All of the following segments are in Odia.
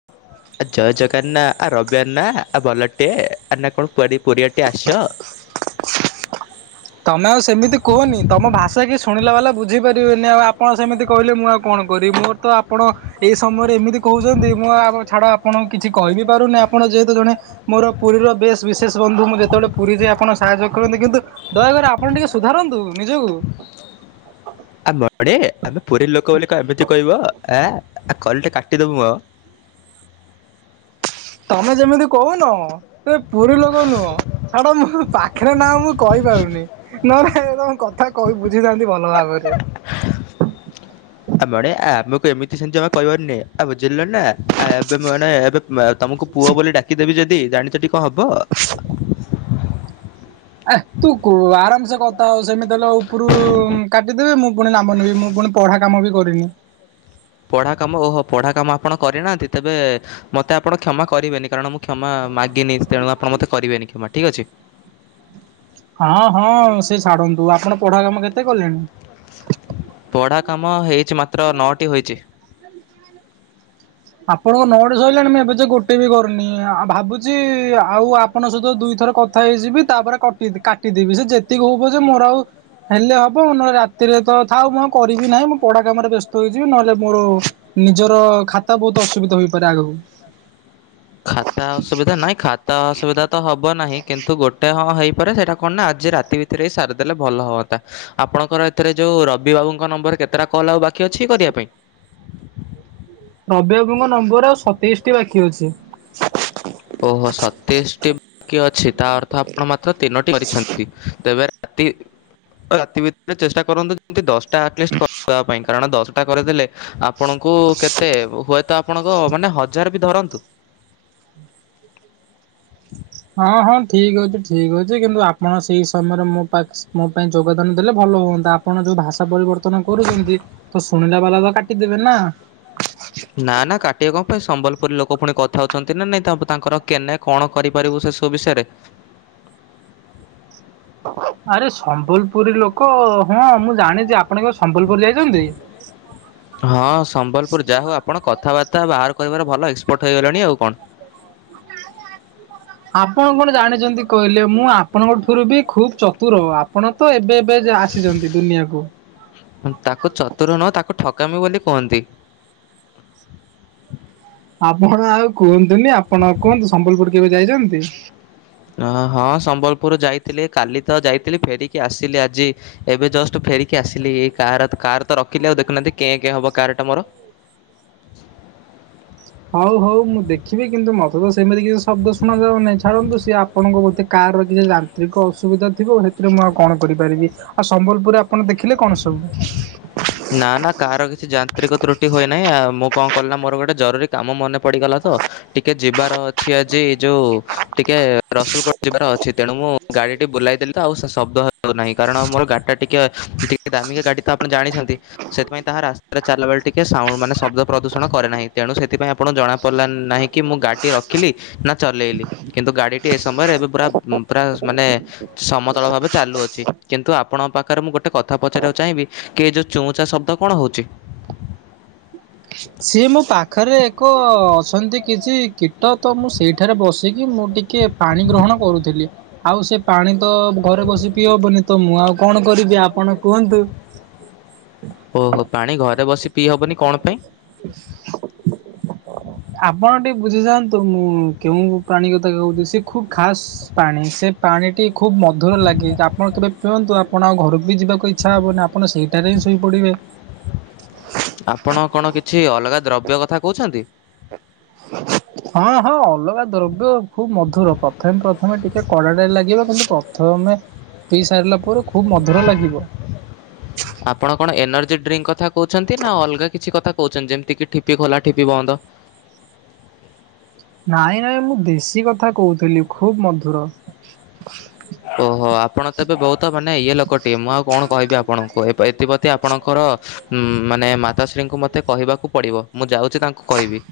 [unintelligible] ଆ ଜୟ ଜଗନ୍ ନା ଆ ରବିବାର ନା ଆ ଭଲଟି ଆର୍ ନା କଣ ପୁରୀ ପରଆଟି ଆସିଚ? ତମେ ଆଉ ସେମିତି କୁହନି ତମ ଭାଷା କି ଶୁଣିଲା ବାଲା ବୁଝିପାରିବେନି ଆଉ ଆପଣ ସେମିତି କହିଲେ ମୁଁ ଆଉ କଣ କରିବି ମୋର ତ ଆପଣ ଏଇ ସମୟରେ ଏମିତି କହୁଛନ୍ତି ମୁଁ ଆ ଛାଡ ଆପଣଙ୍କୁ କିଛି କହିବି ପାରୁନି ଆପଣ ଯେହେତୁ ଜଣେ ମୋର ପୁରୀର ବେଶ ବିଶେଷ ବନ୍ଧୁ ମୁଁ ଯେତବେଳେ ପୁରୀ ଯାଏ ଆପଣ ସାହାଯ୍ୟ କରନ୍ତି କିନ୍ତୁ ଦୟାକରି ଆପଣ ଟିକେ ସୁଧାରନ୍ତୁ ନିଜକୁ ଆ ମଣି ଆମେ ପୁରୀ ଲୋକ ବୋଲି କଁ ଏମିତି କହିବ ଏଁ ଆ କରେଣ୍ଟ କାଟିଦେବୁ ମ। ତମେ ଯେମିତି କହୁନ ଏ ପୁରୀ ଲୋକ ନୁହଁ ଛାଡ ମୋ ପାଖରେ ନାହଁ ମୁଁ କହିପାରୁନି ନହେଲେ ତମ କଁ କଥା କହି ବୁଝିଥାନ୍ତି ଭଲ ଭାବରେ ଆ ମଣି ଆମକୁ ଏମିତି ସେମିତି ଯମା କହିବନି ଆଉ ବୁଝିଲ ନା ଆ ଏବେ ମଣି ଏବେ ତମକୁ ପୁଅ ବୋଲି ଡାକିଦେବି ଯଦି ଜାଣିଚ ଟି କଁ ହବ? ଏ ତୁ କୁ ଆରାମସେ କଥା ଆଉ ସେମିତି ହେଲେ ଉପୁରୁ କାଟିଦେବେ ମୁଁ ପୁଣି ନାମ ନେବି ମୁଁ ପୁଣି ପଢା କାମ ବି କରିନି। ପଢ଼ା କାମ ଓହୋ ପଢ଼ା କାମ ଆପଣ କରିନାହାଁନ୍ତି ତେବେ ମୋତେ ଆପଣ କ୍ଷମା କରିବେନି କାରଣ ମୁଁ କ୍ଷମା ମାଗିନି ତେଣୁ ଆପଣ ମୋତେ କରିବେନି କ୍ଷମା ଠିକ୍ ଅଛି ହଁ ହଁ ସେ ଛାଡନ୍ତୁ ଆପଣ ପଢା କାମ କେତେ କଲେଣି? ପଢ଼ା କାମ ହେଇଚି ମାତ୍ର ନଅଟି ହୋଇଚି। ଆପଣଙ୍କ ନୋଟ୍ ସଇଲାଣି ମୁଁ ଏବେ ଯାଏ ଗୋଟେ ବି କରିନି ଆଉ ଭାବୁଚି ଆଉ ଆପ୍ ଆପଣଙ୍କ ସହିତ ଦୁଇଥର କଥା ହେଇଯିବି ତାପରେ କଟି କାଟିଦେବି ସେ ଯେତିକି ହବ ପଛେ ମୋର ଆଉ ହେଲେ ହବ ନହେଲେ ରାତିରେ ତ ଥାଉ ମୁଁ କରିବି ନାହିଁ ମୁଁ ପଢା କାମରେ ବ୍ୟସ୍ତ ହେଇଯିବି ନହେଲେ ମୋର ନିଜର ଖାତା ବହୁତ ଅସୁବିଧ ହେଇପାରେ ଆଗକୁ ଖାତା ଅସୁବିଧା ନାହିଁ ଖା ତ ଅସୁବିଧା ତ ହବ ନାହିଁ କିନ୍ତୁ ଗୋଟେ ହଁ ହେଇପାରେ ସେଇଟା କଣ ନା ଆଜି ରାତି ଭିତରେ ହି ସାରିଦେଲେ ଭଲ ହୁଅନ୍ତା। ଆପଣଙ୍କର ଏଥିରେ ଯୋଉ ରବି ବାବୁଙ୍କ ନମ୍ବର କେତେଟା କଲ୍ ଆଉ ବାକି ଅଛି କରିବା ପାଇଁ? ରବି ବାବୁଙ୍କ ନମ୍ବର ଆଉ ସତେଇଶ ଟି ବାକି ଅଛି। ଓହୋ ସତେଇଶି ଟି କି ଅଛି ତା ଅର୍ଥ ଆପଣ ମାତ୍ର ତିନୋଟି କରିଛନ୍ତି ତେବେ ପାତି ରାତି ଭିତରେ ଚେଷ୍ଟା କରନ୍ତୁ ଯେମିତି ଦଶଟାଆଟିଲିଷ୍ଟି କରିବା ପାଇଁ କାରଣ ଦଶଟା କରେଇଦେଲେ ଆପଣଙ୍କୁ କେତେ ହୁଏତ ଆପଣଙ୍କ ମାନେ ହଜାର ବି ଧରନ୍ତୁ ହଁ ହଁ ଠିକ୍ ଅଛି ଠିକ୍ ଅଛି କିନ୍ତୁ ଆପଣ ସେଇ ସମୟରେ ମୋ ପା ମୋ ପାଇଁ ଯୋଗଦାନ ଦେଲେ ଭଲ ହୁଅନ୍ତା। ଆପଣ ଯୋଉ ଭାଷା ପରିବର୍ତ୍ତନ କରୁଛନ୍ତି ତ ଶୁଣିଲା ବାଲା ତ କାଟିଦେବେ ନା। ନା ନା କାଟି କଣ ପାଇଁ ସମ୍ବଲପୁରୀ ଲୋକ ପୁଣି କଥା ହଉଛନ୍ତି ନା ନାଇଁ ତାଙ୍କର କେନେ କଣ କରିପାରିବୁ ସେ ସବୁ ବିଷୟରେ? ଆରେ ସମ୍ବଲପୁରୀ ଲୋକ ହଁ ମୁଁ ଜାଣିଚି ଆପଣ କଁ ସମ୍ବଲପୁରୀ ଯାଇଛନ୍ତି? ହଁ ସମ୍ବଲପୁର ଯାହା ହଉ ଆପଣ କଥାବାର୍ତ୍ତା ବାହାର କହିବାର ଭଲ ଏକ୍ସପର୍ଟ ହେଇଗଲଣି ଆଉ କଣ। ଆପଣ କଣ ଜାଣିଛନ୍ତି କହିଲେ ମୁଁ ଆପଣଙ୍କ ଠାରୁ ବି ଖୁବ ଚତୁର ଆପଣ ତ ଏବେ ଏବେ ଆସିଛନ୍ତି ଦୁନିଆକୁ। ତାକୁ ଚତୁର ନୁହଁ ତାକୁ ଠକାମି ବୋଲି କୁହନ୍ତି। ଆପଣ ଆଉ କୁହନ୍ତୁନି ଆପଣ କୁହନ୍ତୁ ସମ୍ବଲପୁର କେବେ ଯାଇଛନ୍ତି? ହଁ ସମ୍ବଲପୁର ଯାଇଥିଲି କାଲି ତ ଯାଇଥିଲି ଫେରିକି ଆସିଲି ଆଜି। ଏବେ ଜଷ୍ଟ ଫେରିକି ଆସିଲି କାର କାର ତ ରଖିଲି ଆଉ ଦେଖୁନାହାନ୍ତି କେ କେ ହବ କାର ଟା ମୋର। ହଉ ହଉ ମୁଁ ଦେଖିବି କିନ୍ତୁ ମତେ ତ ସେମିତି କିଛି ଶବ୍ଦ ଶୁଣ ଯାଉନହିଁ ଛାଡନ୍ତୁ ସିଏ ଆପଣଙ୍କ ବୋଧେ କାର ର କିଛି ଯାନ୍ତ୍ରିକ ଅସୁବିଧା ଥିବ ସେଥିରେ ମୁଁ ଆଉ କଣ କରିପାରିବି। ଆଉ ସମ୍ବଲପୁରରେ ଆପଣ ଦେଖିଲେ କଣ ସବୁ? ନା ନା କାହାର କିଛି ଯାନ୍ତ୍ରିକ ତ୍ରୁଟି ହୋଇନାହିଁ ଆ ମୁଁ କଣ କଲି ମୋର ଗୋଟେ ଜରୁରୀ କାମ ମନେ ପଡିଗଲା ତ ଟିକେ ଯିବାର ଅଛି ଆଜି ଯୋଉ ଟିକେ ରସୁଲଗୋଡ ଯିବାର ଅ ଅଛି ତେଣୁ ମୁଁ ଗାଡିଟି ବୁଲେଇଦେଲି ତ ଆଉ ଶବ୍ଦ ହଉହିଁ କାରଣ ମୋର ଗାଡି ଟା ଟିକେ ଦାମିକା ଗାଡି ତ ଆପଣ ଜାଣିଛନ୍ତି। ସେଥିପାଇଁ ତାହା ରାସ୍ତାରେ ଚାଲା ବେଳେ ଟିକେ ସାଣ୍ଡ ମାନେ ଶବ୍ଦ ପ୍ରଦୂଷଣ କରେ ନାହିଁ ତେଣୁ ସେଥିପାଇଁ ଆପଣ ଜଣାପଲା ନାହିଁ। କି ମୁଁ ଗାଡିଟି ରଖିଲି ନା ଚଲେଇଲି କିନ୍ତୁ ଗାଡିଟି ଏ ସମୟରେ ଏବେ ପୁରା ପୁରା ମାନେ ସମତଳ ଭାବେ ଚାଲୁଅଛି କିନ୍ତୁ ଆପଣଙ୍କ ପାଖରେ ମୁଁ ଗୋଟେ କଥା ପଚାରିବାକୁ ଚାହିଁବି କି ଏ ଯେଉଁ ଚୁଁ ଚା ଶବ୍ଦ କଣ ହେଉଚି? ସିଏ ମୋ ପାଖରେ ଏକ ଅଛନ୍ତି କିଛି କୀଟ ତ ମୁଁ ସେଇଠାରେ ବସିକି ମୁଁ ଟିକେ ପାଣି ଗ୍ରହଣ କରୁଥିଲି। ଆଉ ସେ ପାଣି ତ ଘରେ ବସି ପିଇ ହବନି ତ ମୁଁ ଆଉ କଣ କରିବି ଆପଣ କୁହନ୍ତୁ? ଓହୋ ପାଣି ଘରେ ବସି ପିଇ ହବନି କଣ ପାଇଁ? ଆପଣ ଟିକେ ବୁଝିଯାଆନ୍ତୁ ମୁଁ କେଉ ପ୍ରାଣୀ କଥା କହୁଛି ସିଏ ଖୁବ ଖାସ୍ ପାଣି ସେ ପାଣିଟି ଖୁବ ମଧୁର ଲାଗେ ଆପଣ କେବେ ପିଅନ୍ତୁ ଆ ଆପଣ ଆଉ ଘରକୁ ବି ଯିବାକୁ ଇଚ୍ଛା ହବନି ଆପଣ ସେଇଟାରେ ହିଁ ଶୋଇପଡ଼ିବେ। ଆପଣ କଣ କିଛି ଅଲଗା ଦ୍ରବ୍ୟ କଥା କହୁଛନ୍ତି? ହଁ ହଁ ଅଲଗା ଦ୍ରବ୍ୟ ଖୁବ ମଧୁର ପ୍ରଥମେ ପ୍ରଥମେ ଟିକେ କଡାଟାରେ ଲାଗିବ କିନ୍ତୁ ପ୍ରଥମେ ପି ସାରିଲା ପରେ ଖୁବ୍ ମଧୁର ଲାଗିବ। ଆପଣ କଣ ଏନର୍ଜି ଡ୍ରିଙ୍କ କଥା କହୁଛନ୍ତି ନା ଅଲଗା କିଛି କଥା କହୁଛନ୍ତି ଯେମିତି କି ଠିପି ଖୋଲା ଠିପି ବନ୍ଦ। ନାଇଁ ନାଇଁ ମୁଁ ଦେଶୀ କଥା କହୁଥିଲି ଖୁବ୍ ମଧୁର। ଓହୋ ଆପଣ ତେବେ ବହୁତ ମାନେ ଇଏ ଲୋକଟିଏ ମୁଁ ଆଉ କଣ କହିବି ଆପଣଙ୍କୁ ଏଥିପ୍ରତି ଆପଣଙ୍କର ଉଁ ମାନେ ମାତାଶ୍ରୀଙ୍କୁ ମତେ କହିବାକୁ ପଡିବ ମୁଁ ଯାଉଚି ତାଙ୍କୁ କହିବି।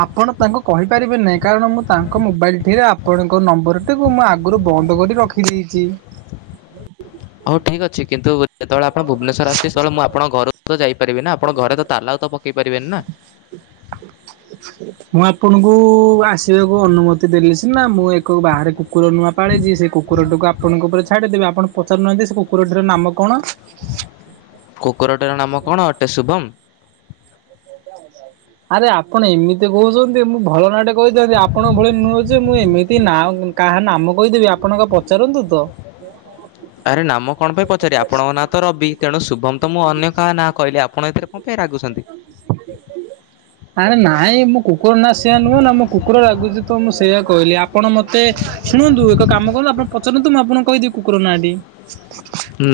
ଆପଣ ତାଙ୍କୁ କହିପାରିବେ ନାହିଁ କାରଣ ମୁଁ ତାଙ୍କ ମୋବାଇଲ ଟିରେ ଆପଣଙ୍କ ନମ୍ବରଟିକୁ ମୁଁ ଆଗରୁ ବନ୍ଦ କରି ର [unintelligible] ହଉ ଠିକ୍ ଅଛି କିନ୍ତୁ ଯେତେବେଳେ ଆପଣ ଭୁବନେଶ୍ୱର ଆସିବେ ସେତେବେଳେ ମୁଁ ଆପଣ ଘର ତ ଯାଇପାରି ନା ଆପଣ ଘରେ ତ ତାଲା ଆଉ ତ ପକେଇ ପାରିବେନି ନା। ମୁଁ ଆପଣଙ୍କୁ ଆସିବାକୁ ଅନୁମତି ଦେଲେ ସିନା ମୁଁ ଏକ ବାହାରକୁ କୁକୁର ନୂଆ ପାଳିଚି ସେ କୁକୁରଟିକୁ ଆପଣଙ୍କ ଉପରେ ଛାଡ଼ିଦେବେ ଆପଣ ପଚାରୁନାହାନ୍ତି ସେ କୁକୁର ଟିର ନାମ କଣ? [unintelligible] କୁକୁରଟିର ନାମ କଣ ଅଟେ ଶୁଭମ୍‌? [inaudible] ଆରେ ଆପଣ ଏମିତି କହୁଛନ୍ତି। ମୁଁ ଭଲ ନାଁଟେ କହିଥାନ୍ତି ଆପଣଙ୍କ ଭଳି ନୁହଁ ଯେ ମୁଁ ଏମିତି ନାଁ କାହା ନାମ କହିଦେବି ଆପଣ ଅଘ୍ ପଚାରନ୍ତୁ ତ। [unintelligible] ଆରେ ନାମ କଣ ପାଇଁ ପଚାରିବି ଆପଣଙ୍କ ନାଁତ ରବି ତେଣୁ ଶୁଭମତ ମୁଁ ଅନ୍ୟ କାହାନାଁ କହିଲି ଆପଣ ଏଥିରେ କଣ ପାଇଁ ରାଗୁଚନ୍ତି? [inaudible] ଆରେ ନାଇଁ ମୋ କୁକୁରନା ସେଇଆ ନୁହଁନା ମୋ କୁକୁର ରାଗୁଚିତ ମୁଁ ସେଇଆ କହିଲି ଆପଣ ମତେ ଶୁଣନ୍ତୁ ଏକ କାମ କରନ୍ତୁ ଆପଣ ପଚାରନ୍ତୁ ମୁଁ ଆପଣଙ୍କୁ କହିଦେବି କୁକୁର ନାଁଟି।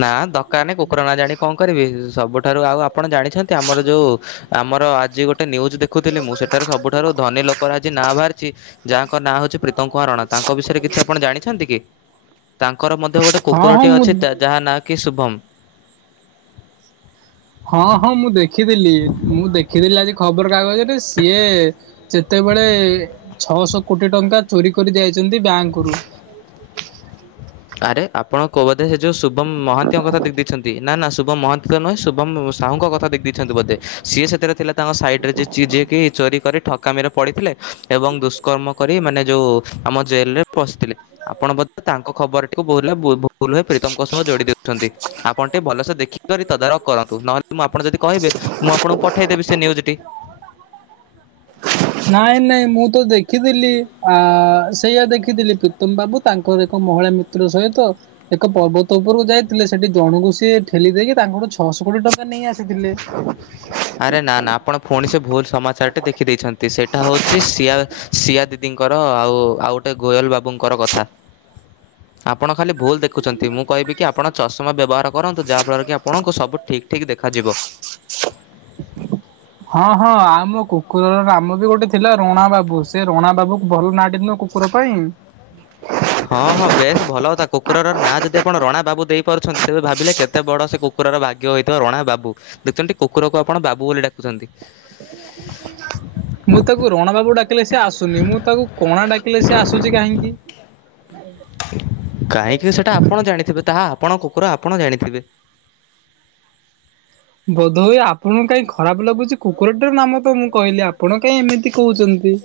ନା ଦରକାର୍ ନାଇଁ କୁକୁର ନାଜାଣି କଁ କରିବି ସବୁଠାରୁ ଆଉ ଆପଣ ଜାଣିଛନ୍ତି ଆମର ଯୋଉ ଆମର ଆଜି ଗୋଟେ ନ୍ୟୁଜ୍ ଦେଖୁଥିଲି ମୁଁ ସେଠାରେ ସବୁଠାରୁ ଧନୀ ଲୋକର ଆଜି ନାଁ ବାହାରିଚି ଯାହାଙ୍କ ନାଁ ହଉଚି ପ୍ରୀତମ୍ କୁମାର ରଣା ତାଙ୍କ ବିଷୟରେ କିଛି ଆପଣ ଜାଣିଛନ୍ତି କି? ତାଙ୍କର ମଧ୍ୟ ଗୋଟେ ହଁ ହଁ କୁକୁରଟି ଅଛି ମୁଁ ତା ଯାହାନାଁକି ଶୁଭମ୍ ହଁ ହଁ ମୁଁ ଦେଖିଥିଲି ମୁଁ ଦେଖିଥିଲି ଆଜି ଖବର କାଗଜରେ ସିଏ ଯେତେବେଳେ ଛଅଶହ କୋଟି ଟଙ୍କା ଚୋରି କରି ଯାଇଚନ୍ତି ବ୍ୟାଙ୍କରୁୁ [inaudible] ଆରେ ଆପଣ କୋଉ ବୋଧେ ସେଯଉ ଶୁଭମ୍ ମହାନ୍ତିଙ୍କ କଥା ଦେଖି ଦେଇଛନ୍ତି। ନା ନା ଶୁଭମ୍ ମହାନ୍ତିଙ୍କ ନୁହେଁ। ଶୁଭମ୍ ସାହୁଙ୍କ କଥା ଦେଖି ଦେଇଛନ୍ତି ବୋଧେ ସିଏ ସେଥିରେ ଥିଲା ତାଙ୍କ ସାଇଡ଼୍‌ରେ ଯିଏ ଯିଏକି ଚୋରି କରି ଠକାମିରେ ପଡ଼ିଥିଲେ ଏବଂ ଦୁଷ୍କର୍ମ କରି ମାନେ ଯୋଉ ଆମ ଜେଲରେ ପସିଥିଲେ ଆପଣ ବୋଧେ ତାଙ୍କ ଖବରଟିକୁ ଭୁଲରେ ବୁ ଭୁଲ୍ ରେ ପ୍ରୀତମ୍‌ଙ୍କ ସହ ଯୋଡ଼ି ଦେଉଛନ୍ତି ଆପଣ ଟିକେ ଭଲସେ ଦେଖିକରି ତଦାରଖ କରନ୍ତୁ ନହେଲେ ମୁଁ ଆପଣ ଯଦି କହିବେ ମୁଁ ଆପଣଙ୍କୁ ପଠେଇଦେବି ସେ ନ୍ୟୁଜଟି? ନାଇଁ ନାଇଁ ମୁଁତ ଦେଖିଥିଲି ଆ ସେଇଆ ଦେଖିଥିଲି ଉତ୍ତମ ବାବୁ ତାଙ୍କର ଏକ ମହିଳା ମିତ୍ର ସହିତ ଏକ ପର୍ବତ ଉପରକୁ ଯାଇଥିଲେ ସେଠି ଜଣଙ୍କୁ ସିଏ ଠେଲି ଦେଇକି ତାଙ୍କଠୁ ଛଅଶହ କୋଟି ଟଙ୍କା ନେଇ ଆସିଥିଲେ। ଆରେ ନା ନା ଆପଣ ଫୁଣିସେ ଭୁଲ୍ ସମାଚାରଟି ଦେଖିଦେଇଛନ୍ତି ସେଇଟା ହଉଚି ସିଆ ସିଆ ଦିଦିଙ୍କର ଆଉ ଆଉ ଗୋଟେ ଗୋୟଲ ବାବୁଙ୍କର କଥା। [inaudible] ଆପଣ ଖାଲି ଭୁଲ୍ ଦେଖୁଛନ୍ତି ମୁଁ କହିବିକି ଆପଣ ଚଷମା ବ୍ୟବହାର କରନ୍ତୁ ଯାହାଫଳରେକି ଆପଣଙ୍କୁ ସବୁ ଠିକ୍ ଠିକ୍ ଦେଖାଯିବ। [inaudible] ହଁ ହଁ ଆମ କୁକୁରର ନାମବି ଗୋଟେ ଥିଲା ରଣା ବାବୁ ସେରଣା ବାବୁକୁ ଭଲ ନାଁଟି ନୁହଁ କୁ କୁକୁର ପାଇଁ ହଁ ହଁ ବେଶ୍ ଭଲ କଥା କୁକୁରର ନାଁ ଯଦି ଆପଣ ରଣା ବାବୁ ଦେଇପାରୁଛନ୍ତି ତେବେ ଭାବିଲେ କେତେ ବଡ଼ ସେ କୁ କୁକୁରର ଭାଗ୍ୟ ହୋଇଥିବ ରଣା ବାବୁ ଦେଖୁଚନ୍ତି କୁକୁରକୁ ଆପଣ ବାବୁ ବୋଲି ଡାକୁଛନ୍ତି। [unintelligible] ମୁତାକୁ ରଣା ବାବୁ ଡାକିଲେ ସେ ଆସୁନି ମୁଁ ତାକୁ କଣା ଡାକିଲେ ସେଆସୁଚି କାହିଁକି? କାହିଁକି ସେଟା ଆପଣ ଜାଣିଥିବେ ତାହା ଆପଣ କୁକୁର ଆପଣ ଜାଣିଥିବେ। ବୋଧ ହୋଇ ଆପଣଙ୍କୁ କାଇଁ ଖରାପ୍ ଲାଗୁଚି କୁକୁରଟିର ନାମତ ମୁଁ କହିଲି ଆପଣ କାଇଁ ଏମିତି କହୁଚନ୍ତି? [inaudible]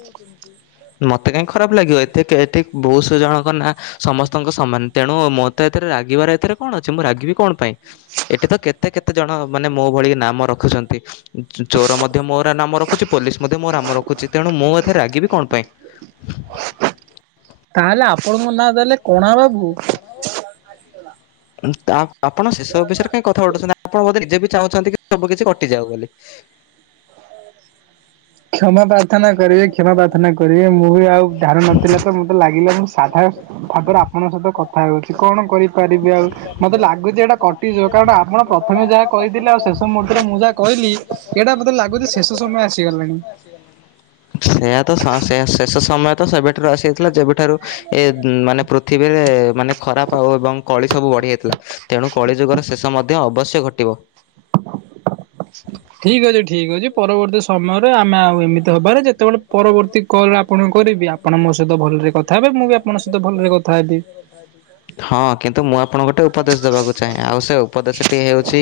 ମତେ କାହିଁ ଖରାପ୍ ଲାଗିବ ଏତେ ଏଠି ବହୁଶ ଜଣଙ୍କ ନା ସମସ୍ତଙ୍କ ସମାନ ତେଣୁ ମୋରତ ଏଥିରେ ରାଗିବାର ଏଥିରେ କଣ ଅଛି ମୁଁ ରାଗିବି କଣ ପାଇଁ? ଏଠିତ କେତେ କେତେ ଜଣ ମାନେ ମୋଭଳି ନାମ ରଖୁଚନ୍ତି। ଚୋ ଚୋର ମଧ୍ୟ ମୋର ନାମ ରଖୁଚି ପୋଲିସ୍ ମଧ୍ୟ ମୋ ରାମ ର ହୁଚି ତେଣୁ ମୁଁ ଏଥିରେ ରାଗିବି କଣ ପାଇଁ? ତାହେଲେ ଆପଣଙ୍କନାଁ ତାହେଲେ କଣା ବାବୁ। ତା ଆପଣ ସେସବୁ ବିଷୟରେ କାହିଁକି କଥା ଉଠଉଚନ୍ତି ଆ ଆପଣ ବୋଧେ ନିଜେବି ଚାହୁଁଚନ୍ତିକି ସବୁ କିଛି କଟିଯାଉ ବୋଲି। କ୍ଷମା ପା ପ୍ରାର୍ଥନା କରିବେ କ୍ଷମା ପ୍ରାର୍ଥନା କରିବେ ମୁଁ ବି ଆଉ ଧାରଣ ନଥିଲା ତ ମତେ ଲାଗିଲା ମୁଁ ସାଧା ଭାବରେ ଆ ପଣ ସହିତ କଥା ହଉଛି। କଣ କରିପାରିବେ ଆଉ ମତେ ଲାଗୁଛି ଏଇଟା କଟିଯିବ କାରଣ ଆମ ପ୍ରଥମେ ଯାହା କହିଥିଲି ଆଉ ଶେଷ ମୁହୂର୍ତ୍ତରେ ମୁଁ ଯାହା କହିଲି ଏଇଟା ମୋତେ ଲାଗୁଛି ଶେଷ ସମୟ ଆସିଗଲାଣି। ସେଇଆ ତ ସ ସେ ଶେଷ ସମୟ ତ ସେବେଠାରୁ ଆସିଯାଇଥିଲା ଯେବେଠାରୁ ଏ ମାନେ ପୃଥିବୀରେ ମାନେ ଖରାପ ଆଉ ଏବଂ କଳି ସବୁ ବଢ଼ିଯାଇଥିଲା। ତେଣୁ କଳି ଯୁଗର ଶେଷ ମଧ୍ୟ ଅବଶ୍ୟ ଘଟିବ। ଠିକ ଅଛି ଠିକ୍ ଅଛି ପରବର୍ତ୍ତୀ ସମୟରେ ଆମେ ଆଉ ଏମିତି ହବାରେ ଯେତେବେଳେ ପରବର୍ତ୍ତୀ କଲ୍ ଆପଣ କରିବି ଆପଣ ମୋ ସହିତ ଭଲରେ କଥା ହେବେ ମୁଁ ବି ଆପଣଙ୍କ ସହିତ ଭଲରେ କଥା ହେବି। ହଁ କିନ୍ତୁ ମୁଁ ଆପଣଙ୍କୁ ଗୋଟେ ଉପଦେଶ ଦବାକୁ ଚାହେଁ ଆଉ ସେ ଉପଦେଶଟି ହେଉଛି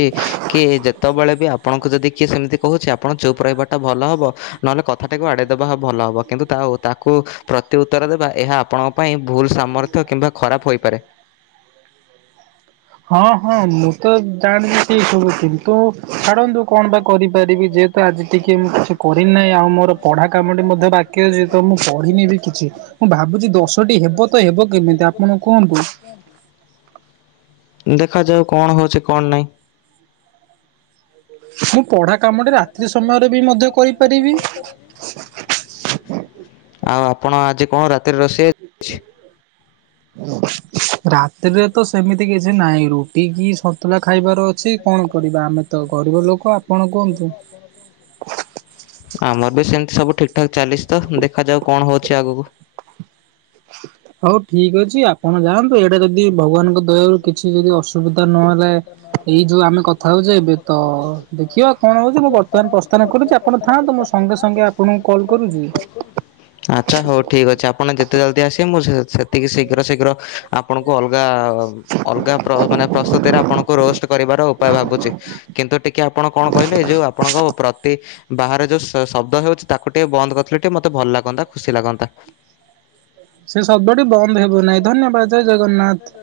କି ଯେତେବେଳେ ବି ଆପଣଙ୍କୁ ଯଦି କିଏ ସେମିତି କହୁଛି ଆପଣ ଚୁପ୍ ରହିବାଟା ଭଲ ହବ ନହେଲେ କଥାଟାକୁ ଆଡେଇ ଦେବା ଭଲ ହବ କିନ୍ତୁ ତା ତାକୁ ପ୍ରତି ଉତ୍ତର ଦେବା ଏହା ଆପଣଙ୍କ ପାଇଁ ଭୁଲ୍ ସାମର୍ଥ୍ୟ କିମ୍ବା ଖରାପ ହୋଇପାରେ। ହଁ ହଁ ମୁଁ ତ ଜାଣିଛି ସବୁ କିନ୍ତୁ ଛାଡ଼ନ୍ତୁ କଣ ବା କରିପାରିବି ଯେହେ ତ ଆଜି ଟିକେ ମୁଁ କିଛି କରିନି ନାହିଁ ଆଉ ମୋର ପଢ଼ା କାମଟି ମଧ୍ୟ ବା କି ମୁଁ ପଢିନି ବି କିଛି ମୁଁ ଭାବୁଛି ଦଶଟି ହେବ ତ ହେବ କେମିତି ଆପଣ କୁହନ୍ତୁ। ଦେଖାଯାଉ କଣ ହଉଛି କଣ ନାହିଁ। ମୁଁ ପଢ଼ା କାମଟି ରାତ୍ରି ସମୟରେ ବି ମଧ୍ୟ କରିପାରିବି। ପାରିବି। ଆଉ ଆପଣ ଆଜି କଣ ରାତିରେ ରୋଷେଇ ହେଇଛି? ରାତିରେ ତ ସେମିତି କିଛି ନାହିଁ ରୁଟି କି ସନ୍ତୁଲା ଖାଇବାର ଅଛି। କଣ କରିବା ଆମେ ତ ଗରିବ ଲୋକ ଆପଣ କୁହନ୍ତୁ? ଆମର ବି ସେମିତି ସବୁ ଠିକ୍ ଠାକ୍ ଚାଲିଛି ତ ଦେଖାଯାଉ କଣ ହଉଛି ଆଗକୁ। [inaudible] ହଉ ଠିକ୍ ଅଛି ଆପଣ ଯାଆନ୍ତୁ ଏଇଟା ଯଦି ଭଗବାନଙ୍କ ଦୟାରୁ କିଛି ଯଦି ଅସୁବିଧା ନହେଲେ ଏଇ ଯୋଉ ଆମେ କ କଥାହଉଛି ଏବେ ତ ଦେଖିବା ଆଉ କଣ ହଉଛି ମୁଁ ବର୍ତ୍ତମାନ ପ୍ରସ୍ଥାନ କରୁଛି ଆପଣ ଥାଆନ୍ତୁ ମୁଁ ସଙ୍ଗେ ସଙ୍ଗେ ଆ ସଙ୍ଗେ ସଙ୍ଗେ ଆପଣଙ୍କୁ କଲ୍ କରୁଛି। ଆଚ୍ଛା ହଉ ଠିକ୍ ଅଛି ଆପଣ ଯେତେ ଜଲଦି ଆସିବେ ମୁଁ ସେ ସେ ଟିକେ ଶୀଘ୍ର ଶୀଘ୍ର ଆପଣଙ୍କୁ ଅଲଗା ଅଲଗା ପ ମାନେ ପ୍ରସ୍ତୁତିରେ ଆପଣଙ୍କୁ କୁ ରୋଷ୍ଟ କରିବାର ଉପାୟ ଭାବୁଛି କିନ୍ତୁ ଟିକେ ଆପଣ କଣ କହିଲେ ଏ ଯେଉ ଆପଣଙ୍କ ପ୍ରତି ବାହାରେ ଯୋଉ ଶ ଶବ୍ଦ ହଉଛି ତାକୁ ଟିକେ ବନ୍ଦ କରିଥିଲେ ଟିକେ ମତେ ଭଲ ଲାଗନ୍ତା ଖୁସି ଲାଗନ୍ତା। ସେ ଶବ୍ଦଟି ବନ୍ଦ ହେବ ନାହିଁ ଧନ୍ୟବାଦ ଜୟ ଜଗନ୍ନାଥ।